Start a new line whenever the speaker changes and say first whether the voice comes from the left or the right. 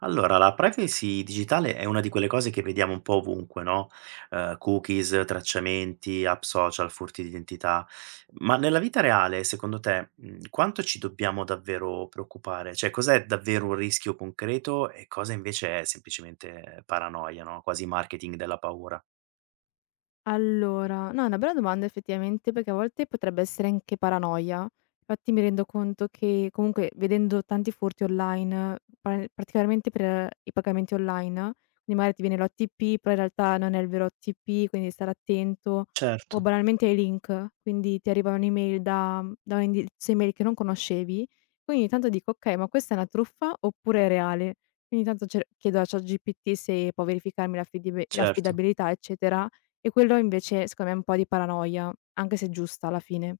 right: Allora, la privacy digitale è una di quelle cose che vediamo un po' ovunque, no? Cookies, tracciamenti, app social, furti di identità. Ma nella vita reale, secondo te, quanto ci dobbiamo davvero preoccupare? Cioè, cos'è davvero un rischio concreto e cosa invece è semplicemente paranoia, no? Quasi marketing della paura.
left: Allora, no, è una bella domanda effettivamente, perché a volte potrebbe essere anche paranoia. Infatti mi rendo conto che comunque vedendo tanti furti online, particolarmente per i pagamenti online, quindi magari ti viene l'OTP, però in realtà non è il vero OTP, quindi stare attento,
right: Certo,
left: o banalmente ai link, quindi ti arriva un'email da un indirizzo email che non conoscevi, quindi ogni tanto dico, ok, ma questa è una truffa oppure è reale? Quindi intanto chiedo a ChatGPT se può verificarmi
right: certo.
left: l'affidabilità, eccetera, e quello invece secondo me è un po' di paranoia, anche se giusta alla fine.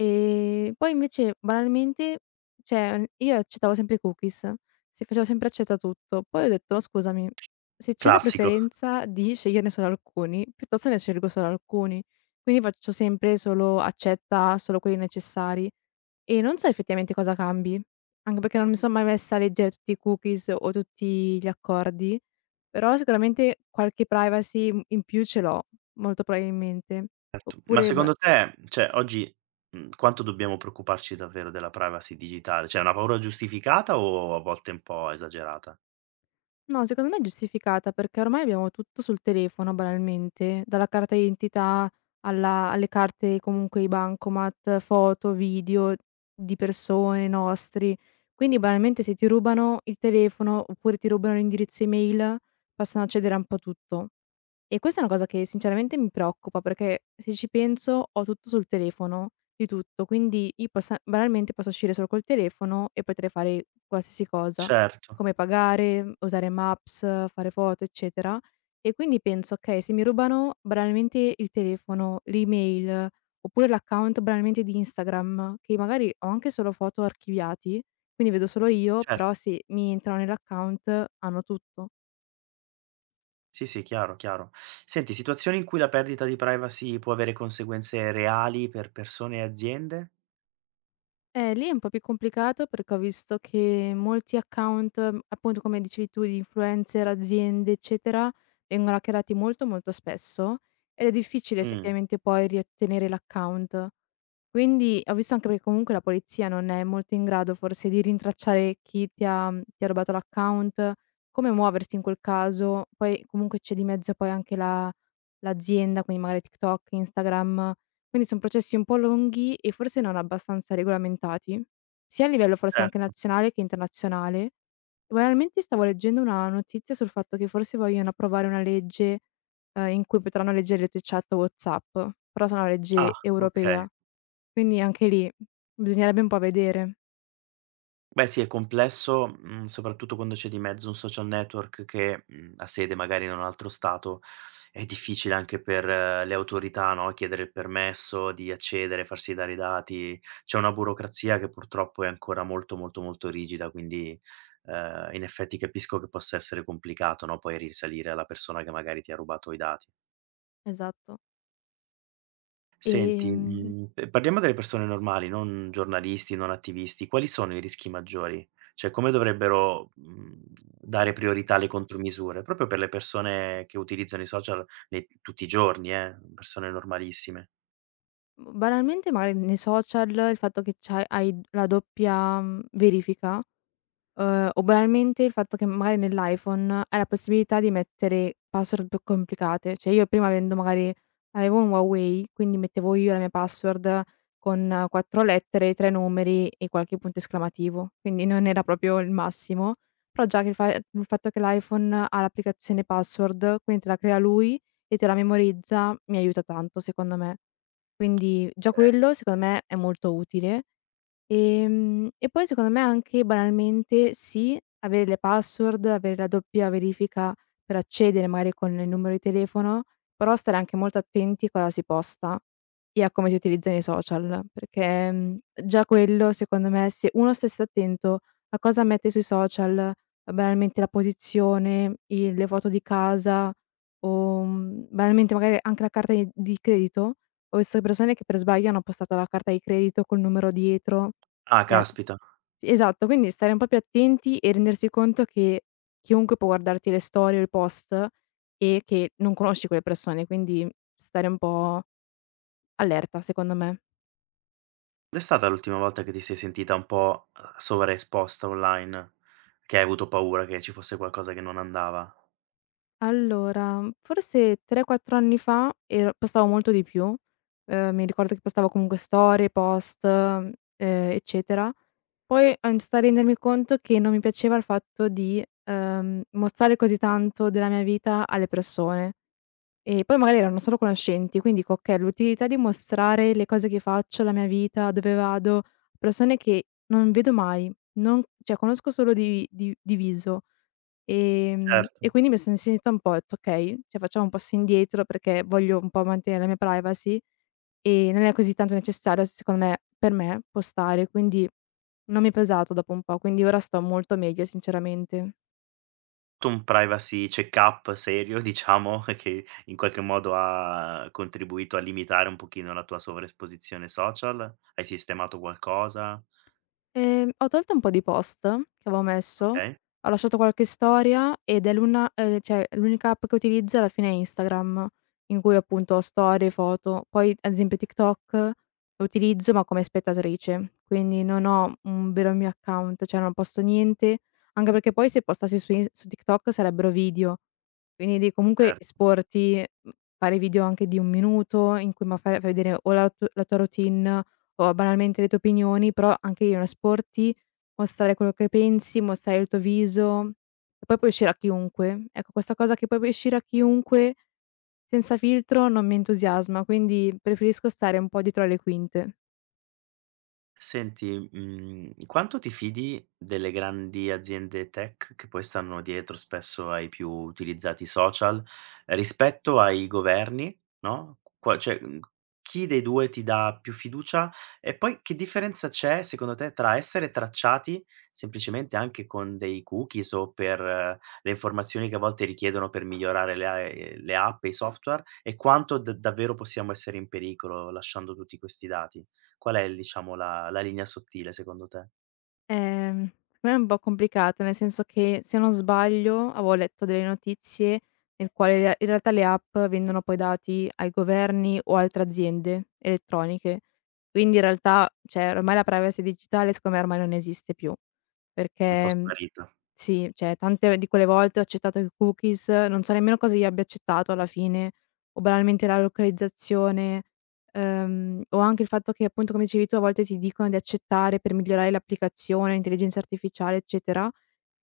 left: Poi invece, banalmente, cioè, io accettavo sempre i cookies, si facevo sempre accetta tutto. Poi ho detto: "Ma scusami, se c'è la
right: Classico.
left: preferenza di sceglierne solo alcuni, piuttosto ne scelgo solo alcuni". Quindi faccio sempre solo accetta solo quelli necessari e non so effettivamente cosa cambi, anche perché non mi son mai messa a leggere tutti i cookies o tutti gli accordi. Però sicuramente qualche privacy, in più ce l'ho, molto probabilmente.
right: Certo. Ma
left: Oppure b
right: secondo te, cioè oggi, quanto dobbiamo preoccuparci davvero della privacy digitale? Cioè è una paura giustificata o a volte un po' esagerata?
left: no, secondo me è giustificata, perché ormai abbiamo tutto sul telefono banalmente, dalla carta d'identità alla alle carte, comunque i bancomat, foto, video di persone, nostri. Quindi banalmente se ti rubano il telefono, oppure ti rubano l'indirizzo email, possono accedere a un po' tutto. E questa è una cosa che sinceramente mi preoccupa, perché se ci penso ho tutto sul telefono, di tutto, quindi io possa banalmente posso uscire solo col telefono e potrei fare qualsiasi cosa,
right: Certo,
left: come pagare, usare Maps, fare foto, eccetera. E quindi penso: "Okay, se mi rubano banalmente il telefono, l'email, oppure l'account banalmente di Instagram, che magari ho anche solo foto archiviati, quindi vedo solo io,
right: certo.
left: però se mi entrano nell'account hanno tutto".
right: Sì, sì, chiaro, chiaro. Senti, situazioni in cui la perdita di privacy può avere conseguenze reali per persone e aziende?
left: Lì è un po' più complicato perché ho visto che molti account, appunto come dicevi tu, di influencer, aziende, eccetera, vengono hackerati molto molto spesso ed è difficile
right: Mh,
left: effettivamente poi riottenere l'account. Quindi ho visto, anche perché comunque la polizia non è molto in grado forse di rintracciare chi ti ha rubato l'account, come muoversi in quel caso. Poi comunque c'è di mezzo poi anche la l'azienda, quindi magari TikTok, Instagram. Quindi son processi un po' lunghi e forse non abbastanza regolamentati, sia a livello forse anche
right: certo.
left: nazionale che internazionale. Banalmente stavo leggendo una notizia sul fatto che forse vogliono approvare una legge, in cui potranno leggere le tue chat WhatsApp, però sarà una
right: Ah,
left: legge
right: okay.
left: europea, quindi anche lì bisognerebbe un po' vedere.
right: Beh sì, è complesso, soprattutto quando c'è di mezzo un social network che, ha sede magari in un altro stato, è difficile anche per le autorità, no, chiedere il permesso di accedere, farsi dare i dati. C'è una burocrazia che purtroppo è ancora molto, molto, molto rigida, quindi, in effetti capisco che possa essere complicato, no, poi risalire alla persona che magari ti ha rubato i dati.
left: Esatto.
right: Senti,
left: Ehm,
right: mhmm, p parliamo delle persone normali, non giornalisti, non attivisti. Quali sono i rischi maggiori? Cioè, come dovrebbero, dare priorità alle contromisure? Proprio per le persone che utilizzano i social ne tutti i giorni, persone normalissime.
left: banalmente magari nei social il fatto che c'hai hai la doppia verifica. O banalmente il fatto che magari nell'iPhone hai la possibilità di mettere password più complicate. Cioè io prima, avendo magari, avevo un Huawei, quindi mettevo io la mia password con 4 lettere, 3 numeri e qualche punto esclamativo, quindi non era proprio il massimo. Però già che il fatto che l'iPhone ha l'applicazione password, quindi te la crea lui e te la memorizza, mi aiuta tanto secondo me. Quindi già
right: Okay.
left: quello secondo me è molto utile. E poi secondo me anche banalmente sì, avere le password, avere la doppia verifica per accedere magari con il numero di telefono, però stare anche molto attenti a cosa si posta e a come si utilizzano i social, perché, già quello secondo me se uno stesse attento a cosa mette sui social, banalmente la posizione, i le foto di casa o, banalmente magari anche la carta i di credito. Ho visto persone che per sbaglio hanno postato la carta di credito col numero dietro,
right: Ah,
left: cioè
right: caspita.
left: sì, esatto, quindi stare un po' più attenti e rendersi conto che chiunque può guardarti le storie o i post e che non conosci quelle persone, quindi stare un po' allerta secondo me.
right: Quando è stata l'ultima volta che ti sei sentita un po', sovraesposta online? Che hai avuto paura che ci fosse qualcosa che non andava?
left: Allora, forse 3, 4 anni fa ero postavo molto di più, mi ricordo che postavo comunque storie, post, eccetera. Poi ho iniziato a rendermi conto che non mi piaceva il fatto di, mostrare così tanto della mia vita alle persone. E poi magari erano solo conoscenti, quindi dico: "Okay, l'utilità di mostrare le cose che faccio, la mia vita, dove vado, a persone che non vedo mai, non cioè conosco solo di viso". Ehm,
right: Certo.
left: e quindi mi sono sentita un po', ho detto: "Okay, cioè facciamo un passo indietro perché voglio un po' mantenere la mia privacy e non è così tanto necessario secondo me per me postare", quindi non mi è pesato dopo un po', quindi ora sto molto meglio sinceramente.
right: Un privacy check-up serio, diciamo, che in qualche modo ha contribuito a limitare un pochino la tua sovraesposizione social? Hai sistemato qualcosa?
left: Ho tolto un po' di post che avevo messo,
right: Okay,
left: ho lasciato qualche storia ed è l'una cioè l'unica app che utilizzo alla fine è Instagram, in cui appunto ho storie, foto. Poi ad esempio TikTok lo utilizzo, ma come spettatrice, quindi non ho un vero mio account, cioè non posto niente, anche perché poi se postassi su TikTok sarebbero video, quindi devi comunque
right: cer
left: esporti, fare video anche di 1 minuto in cui ma fai vedere o la tua routine o banalmente le tue opinioni, però anche lì non esporti, mostrare quello che pensi, mostrare il tuo viso e poi puoi uscire a chiunque. Ecco, questa cosa che poi puoi uscire a chiunque senza filtro non mi entusiasma, quindi preferisco stare un po' dietro alle quinte.
right: Senti, quanto ti fidi delle grandi aziende tech che poi stanno dietro spesso ai più utilizzati social, rispetto ai governi, no, qua cioè, chi dei 2 ti dà più fiducia? E poi che differenza c'è secondo te tra essere tracciati, semplicemente anche con dei cookies o per le informazioni che a volte richiedono per migliorare le app e i software, e quanto d davvero possiamo essere in pericolo lasciando tutti questi dati? Qual è il diciamo la linea sottile secondo te?
left: Ehm, secondo me è un po' complicato, nel senso che, se non sbaglio, avevo letto delle notizie nel quale rea in realtà le app vendono poi dati ai governi o altre aziende elettroniche. Quindi in realtà, cioè ormai la privacy digitale secondo me ormai non esiste più,
right: Un po'
left: perché, mhmm,
right: sparita.
left: sì, cioè tante di quelle volte ho accettato i cookies, non so nemmeno cosa io abbia accettato alla fine, o banalmente la localizzazione, o anche il fatto che, appunto, come dicevi tu, a volte ti dicono di accettare per migliorare l'applicazione, l'intelligenza artificiale, eccetera.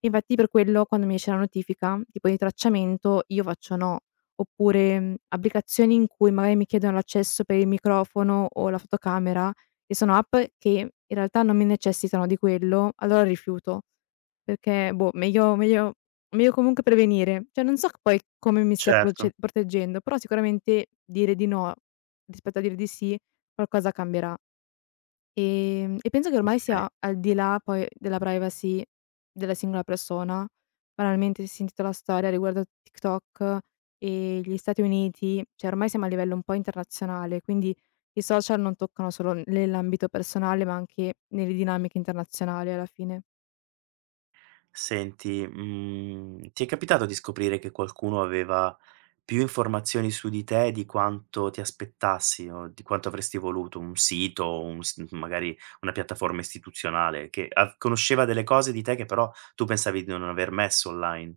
left: Infatti per quello quando mi esce la notifica, tipo di tracciamento, io faccio no. Oppure, applicazioni in cui magari mi chiedono l'accesso per il microfono o la fotocamera, che sono app che in realtà non mi necessitano di quello, allora rifiuto. Perché boh, meglio comunque prevenire. Cioè non so c poi come mi stia
right: Certo,
left: proce proteggendo, però sicuramente dire di no rispetto a dire di sì, qualcosa cambierà. E penso che ormai
right: okay.
left: sia al di là poi della privacy della singola persona. Banalmente si è sentito la storia riguardo a TikTok e gli Stati Uniti, cioè ormai siamo a livello un po' internazionale, quindi i social non toccano solo n nell'ambito personale, ma anche nelle dinamiche internazionali alla fine.
right: Senti, ti è capitato di scoprire che qualcuno aveva più informazioni su di te di quanto ti aspettassi o di quanto avresti voluto? Un sito, o un s magari una piattaforma istituzionale che av conosceva delle cose di te che però tu pensavi di non aver messo online.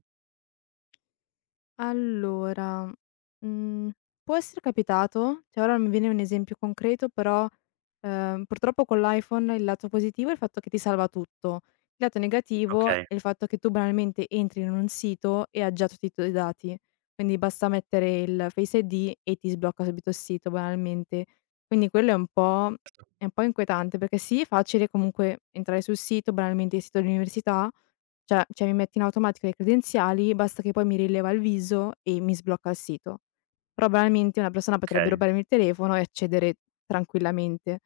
left: Allora, mhmm, può essere capitato, cioè ora non mi viene un esempio concreto, però. Purtroppo con l'iPhone il lato positivo è il fatto che ti salva tutto. Il lato negativo è
right: Okay,
left: il fatto che tu banalmente entri in un sito e ha già tutti i tuoi dati. Quindi basta mettere il Face ID e ti sblocca subito il sito banalmente. Quindi quello è un po' inquietante, perché sì, è facile comunque entrare sul sito, banalmente il sito dell'università, cioè mi mette in automatico le credenziali, basta che poi mi rileva il viso e mi sblocca il sito. Però banalmente una persona potrebbe
right: okay.
left: rubarmi il telefono e accedere tranquillamente.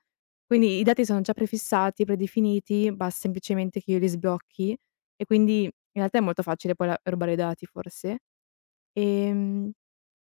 left: Quindi i dati sono già prefissati, predefiniti, basta semplicemente che io li sblocchi, e quindi in realtà è molto facile poi la rubare i dati forse. Ehm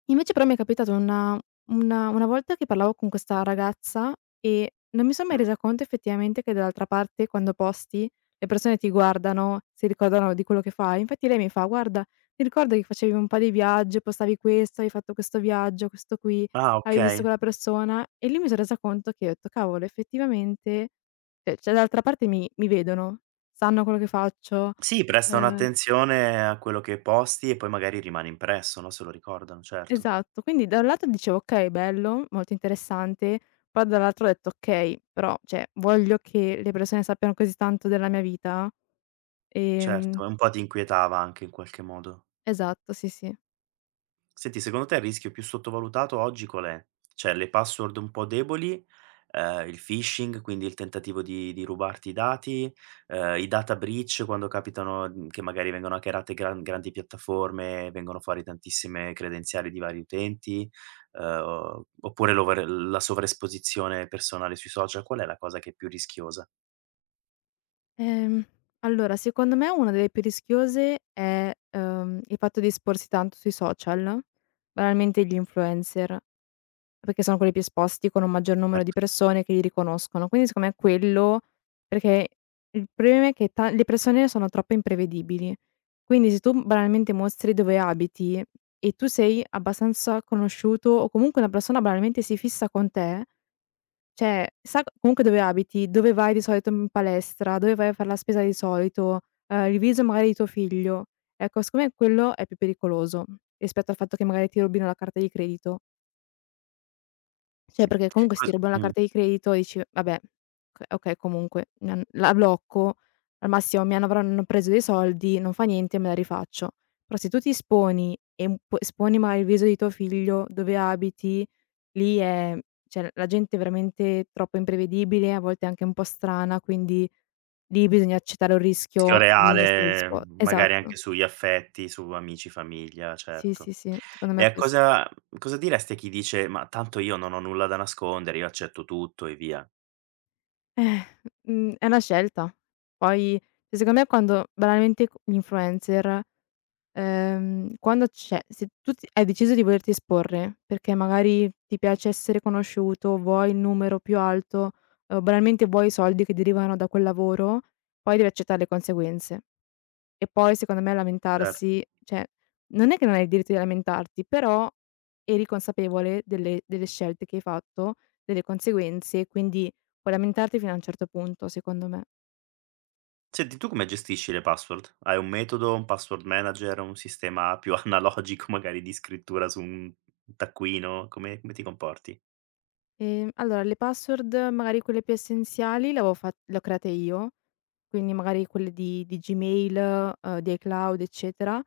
left: Invece però mi è capitato una volta che parlavo con questa ragazza e non mi son mai
right: Mh.
left: resa conto effettivamente che dall'altra parte, quando posti, le persone ti guardano, si ricordano di quello che fai. Infatti lei mi fa: "Guarda, mi ricordo che facevi un po' di viaggi, postavi questo, hai fatto questo viaggio, questo qui,
right: Ah,
left: avevi visto
right: okay.
left: quella persona", e lì mi son resa conto, che ho detto: "Cavolo, effettivamente", cioè dall'altra parte mi vedono, sanno quello che faccio.
right: Sì, prestano
left: ehm
right: attenzione a quello che posti e poi magari rimane impresso, no, se lo ricordano, certo.
left: Esatto, quindi da un lato dicevo: "Okay, bello, molto interessante", poi dall'altro ho detto: "Okay, però cioè voglio che le persone sappiano così tanto della mia vita?" Ehm,
right: Certo, e un po' ti inquietava anche in qualche modo.
left: esatto, sì, sì.
right: Senti, secondo te il rischio più sottovalutato oggi qual è? Cioè le password un po' deboli, il phishing, quindi il tentativo di rubarti i dati, i data breach quando capitano, che magari vengono hackerate grandi piattaforme, vengono fuori tantissime credenziali di vari utenti, oppure l'over la sovraesposizione personale sui social, qual è la cosa che è più rischiosa?
left: Ehm, allora secondo me una delle più rischiose è, il fatto di esporsi tanto sui social, banalmente gli influencer. Perché sono quelli più esposti, con un maggior numero di
right: Certo.
left: persone che li riconoscono. Quindi secondo me quello, perché il problema è che ta le persone sono troppo imprevedibili. Quindi se tu banalmente mostri dove abiti e tu sei abbastanza conosciuto, o comunque una persona banalmente si fissa con te, cioè sa comunque dove abiti, dove vai di solito in palestra, dove vai a far la spesa di solito, il viso magari di tuo figlio. Ecco, secondo me quello è più pericoloso, rispetto al fatto che magari ti rubino la carta di credito. Cioè, perché comunque se
right: Cos
left: ti rubano la
right: mh.
left: carta di credito dici: "Vabbè, okay, comunque mi han la blocco, al massimo mi hanno avranno preso dei soldi, non fa niente, me la rifaccio". Però se tu ti esponi e un po' esponi magari il viso di tuo figlio, dove abiti, lì è cioè la gente è veramente troppo imprevedibile, a volte anche un po' strana, quindi lì bisogna accettare un
right: Rischio
left: rischio, bisogna essere
right: reale,
left: dispo
right: magari
left: esatto.
right: anche sugli affetti, su amici, famiglia,
left: Sì,
right: certo.
left: sì, sì, secondo
right: E
left: me
right: a
left: ques
right: cosa diresti a chi dice: "Ma tanto io non ho nulla da nascondere, io accetto tutto e via."
left: Eh, è una scelta. Poi cioè, secondo me quando banalmente c gli influencer, quando c'è, se tu ti hai deciso di volerti esporre, perché magari ti piace essere conosciuto, vuoi il numero più alto, o banalmente vuoi i soldi che derivano da quel lavoro, poi devi accettare le conseguenze. E poi secondo me
right: Certo.
left: lamentarsi, cioè, non è che non hai il diritto di lamentarti, però eri consapevole delle scelte che hai fatto, delle conseguenze, quindi puoi lamentarti fino a un certo punto, secondo me.
right: Senti, tu come gestisci le password? Hai un metodo, un password manager, un sistema più analogico magari di scrittura su un taccuino? Come come ti comporti?
left: Allora le password, magari quelle più essenziali le avevo fat le ho create io, quindi magari quelle di Gmail, di iCloud, eccetera.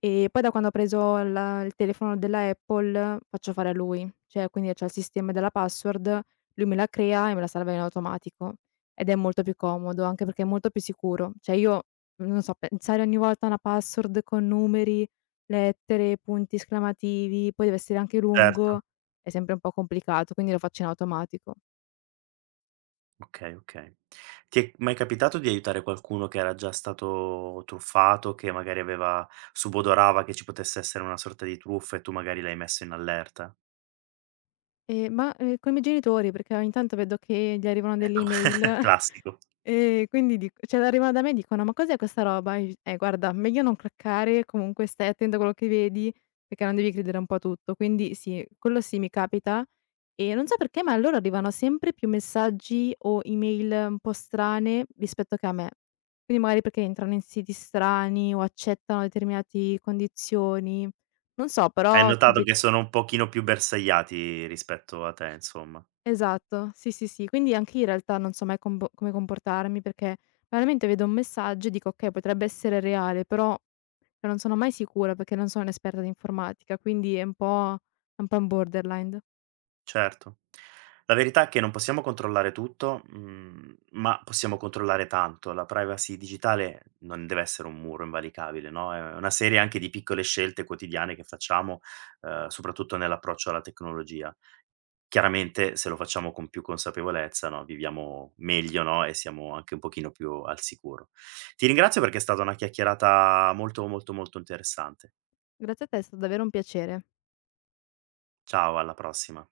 left: E poi da quando ho preso la il telefono della Apple faccio fare a lui, cioè, quindi c'ha il sistema della password, lui me la crea e me la salva in automatico ed è molto più comodo, anche perché è molto più sicuro. Cioè io, non so, pensare ogni volta a una password con numeri, lettere, punti esclamativi, poi deve essere anche
right: Certo.
left: lungo, è sempre un po' complicato, quindi lo faccio in automatico.
right: Okay, okay. Ti è mai capitato di aiutare qualcuno che era già stato truffato, che magari aveva subodorava che ci potesse essere una sorta di truffa e tu magari l'hai messo in allerta?
left: Ma, coi miei genitori, perché ogni tanto vedo che gli arrivano delle
right: Ecco,
left: email
right: classico.
left: e quindi dic cioè arrivano da me e dicono: "Ma cos'è questa roba?" E io dic: guarda, meglio non cliccare, comunque stai attento a quello che vedi, perché non devi credere un po' a tutto." Quindi sì, quello sì mi capita, e non so perché, ma a loro arrivano sempre più messaggi o email un po' strane rispetto che a me. Quindi magari perché entrano in siti strani o accettano determinati condizioni. Non so,
right: Hai
left: però
right: notato
left: capi
right: che sono un pochino più bersagliati rispetto a te, insomma.
left: esatto, sì, sì, sì. Quindi anche io in realtà non so mai combo come comportarmi, perché veramente vedo un messaggio e dico: "Okay, potrebbe essere reale", però cioè non sono mai sicura perché non sono un'esperta di informatica, quindi è un po' un borderline.
right: Certo. La verità è che non possiamo controllare tutto, ma possiamo controllare tanto. La privacy digitale non deve essere un muro invalicabile, no, è una serie anche di piccole scelte quotidiane che facciamo, soprattutto nell'approccio alla tecnologia. Chiaramente se lo facciamo con più consapevolezza, no, viviamo meglio, no, e siamo anche un pochino più al sicuro. Ti ringrazio perché è stata una chiacchierata molto, molto, molto interessante.
left: Grazie a te, è stato davvero un piacere.
right: Ciao, alla prossima.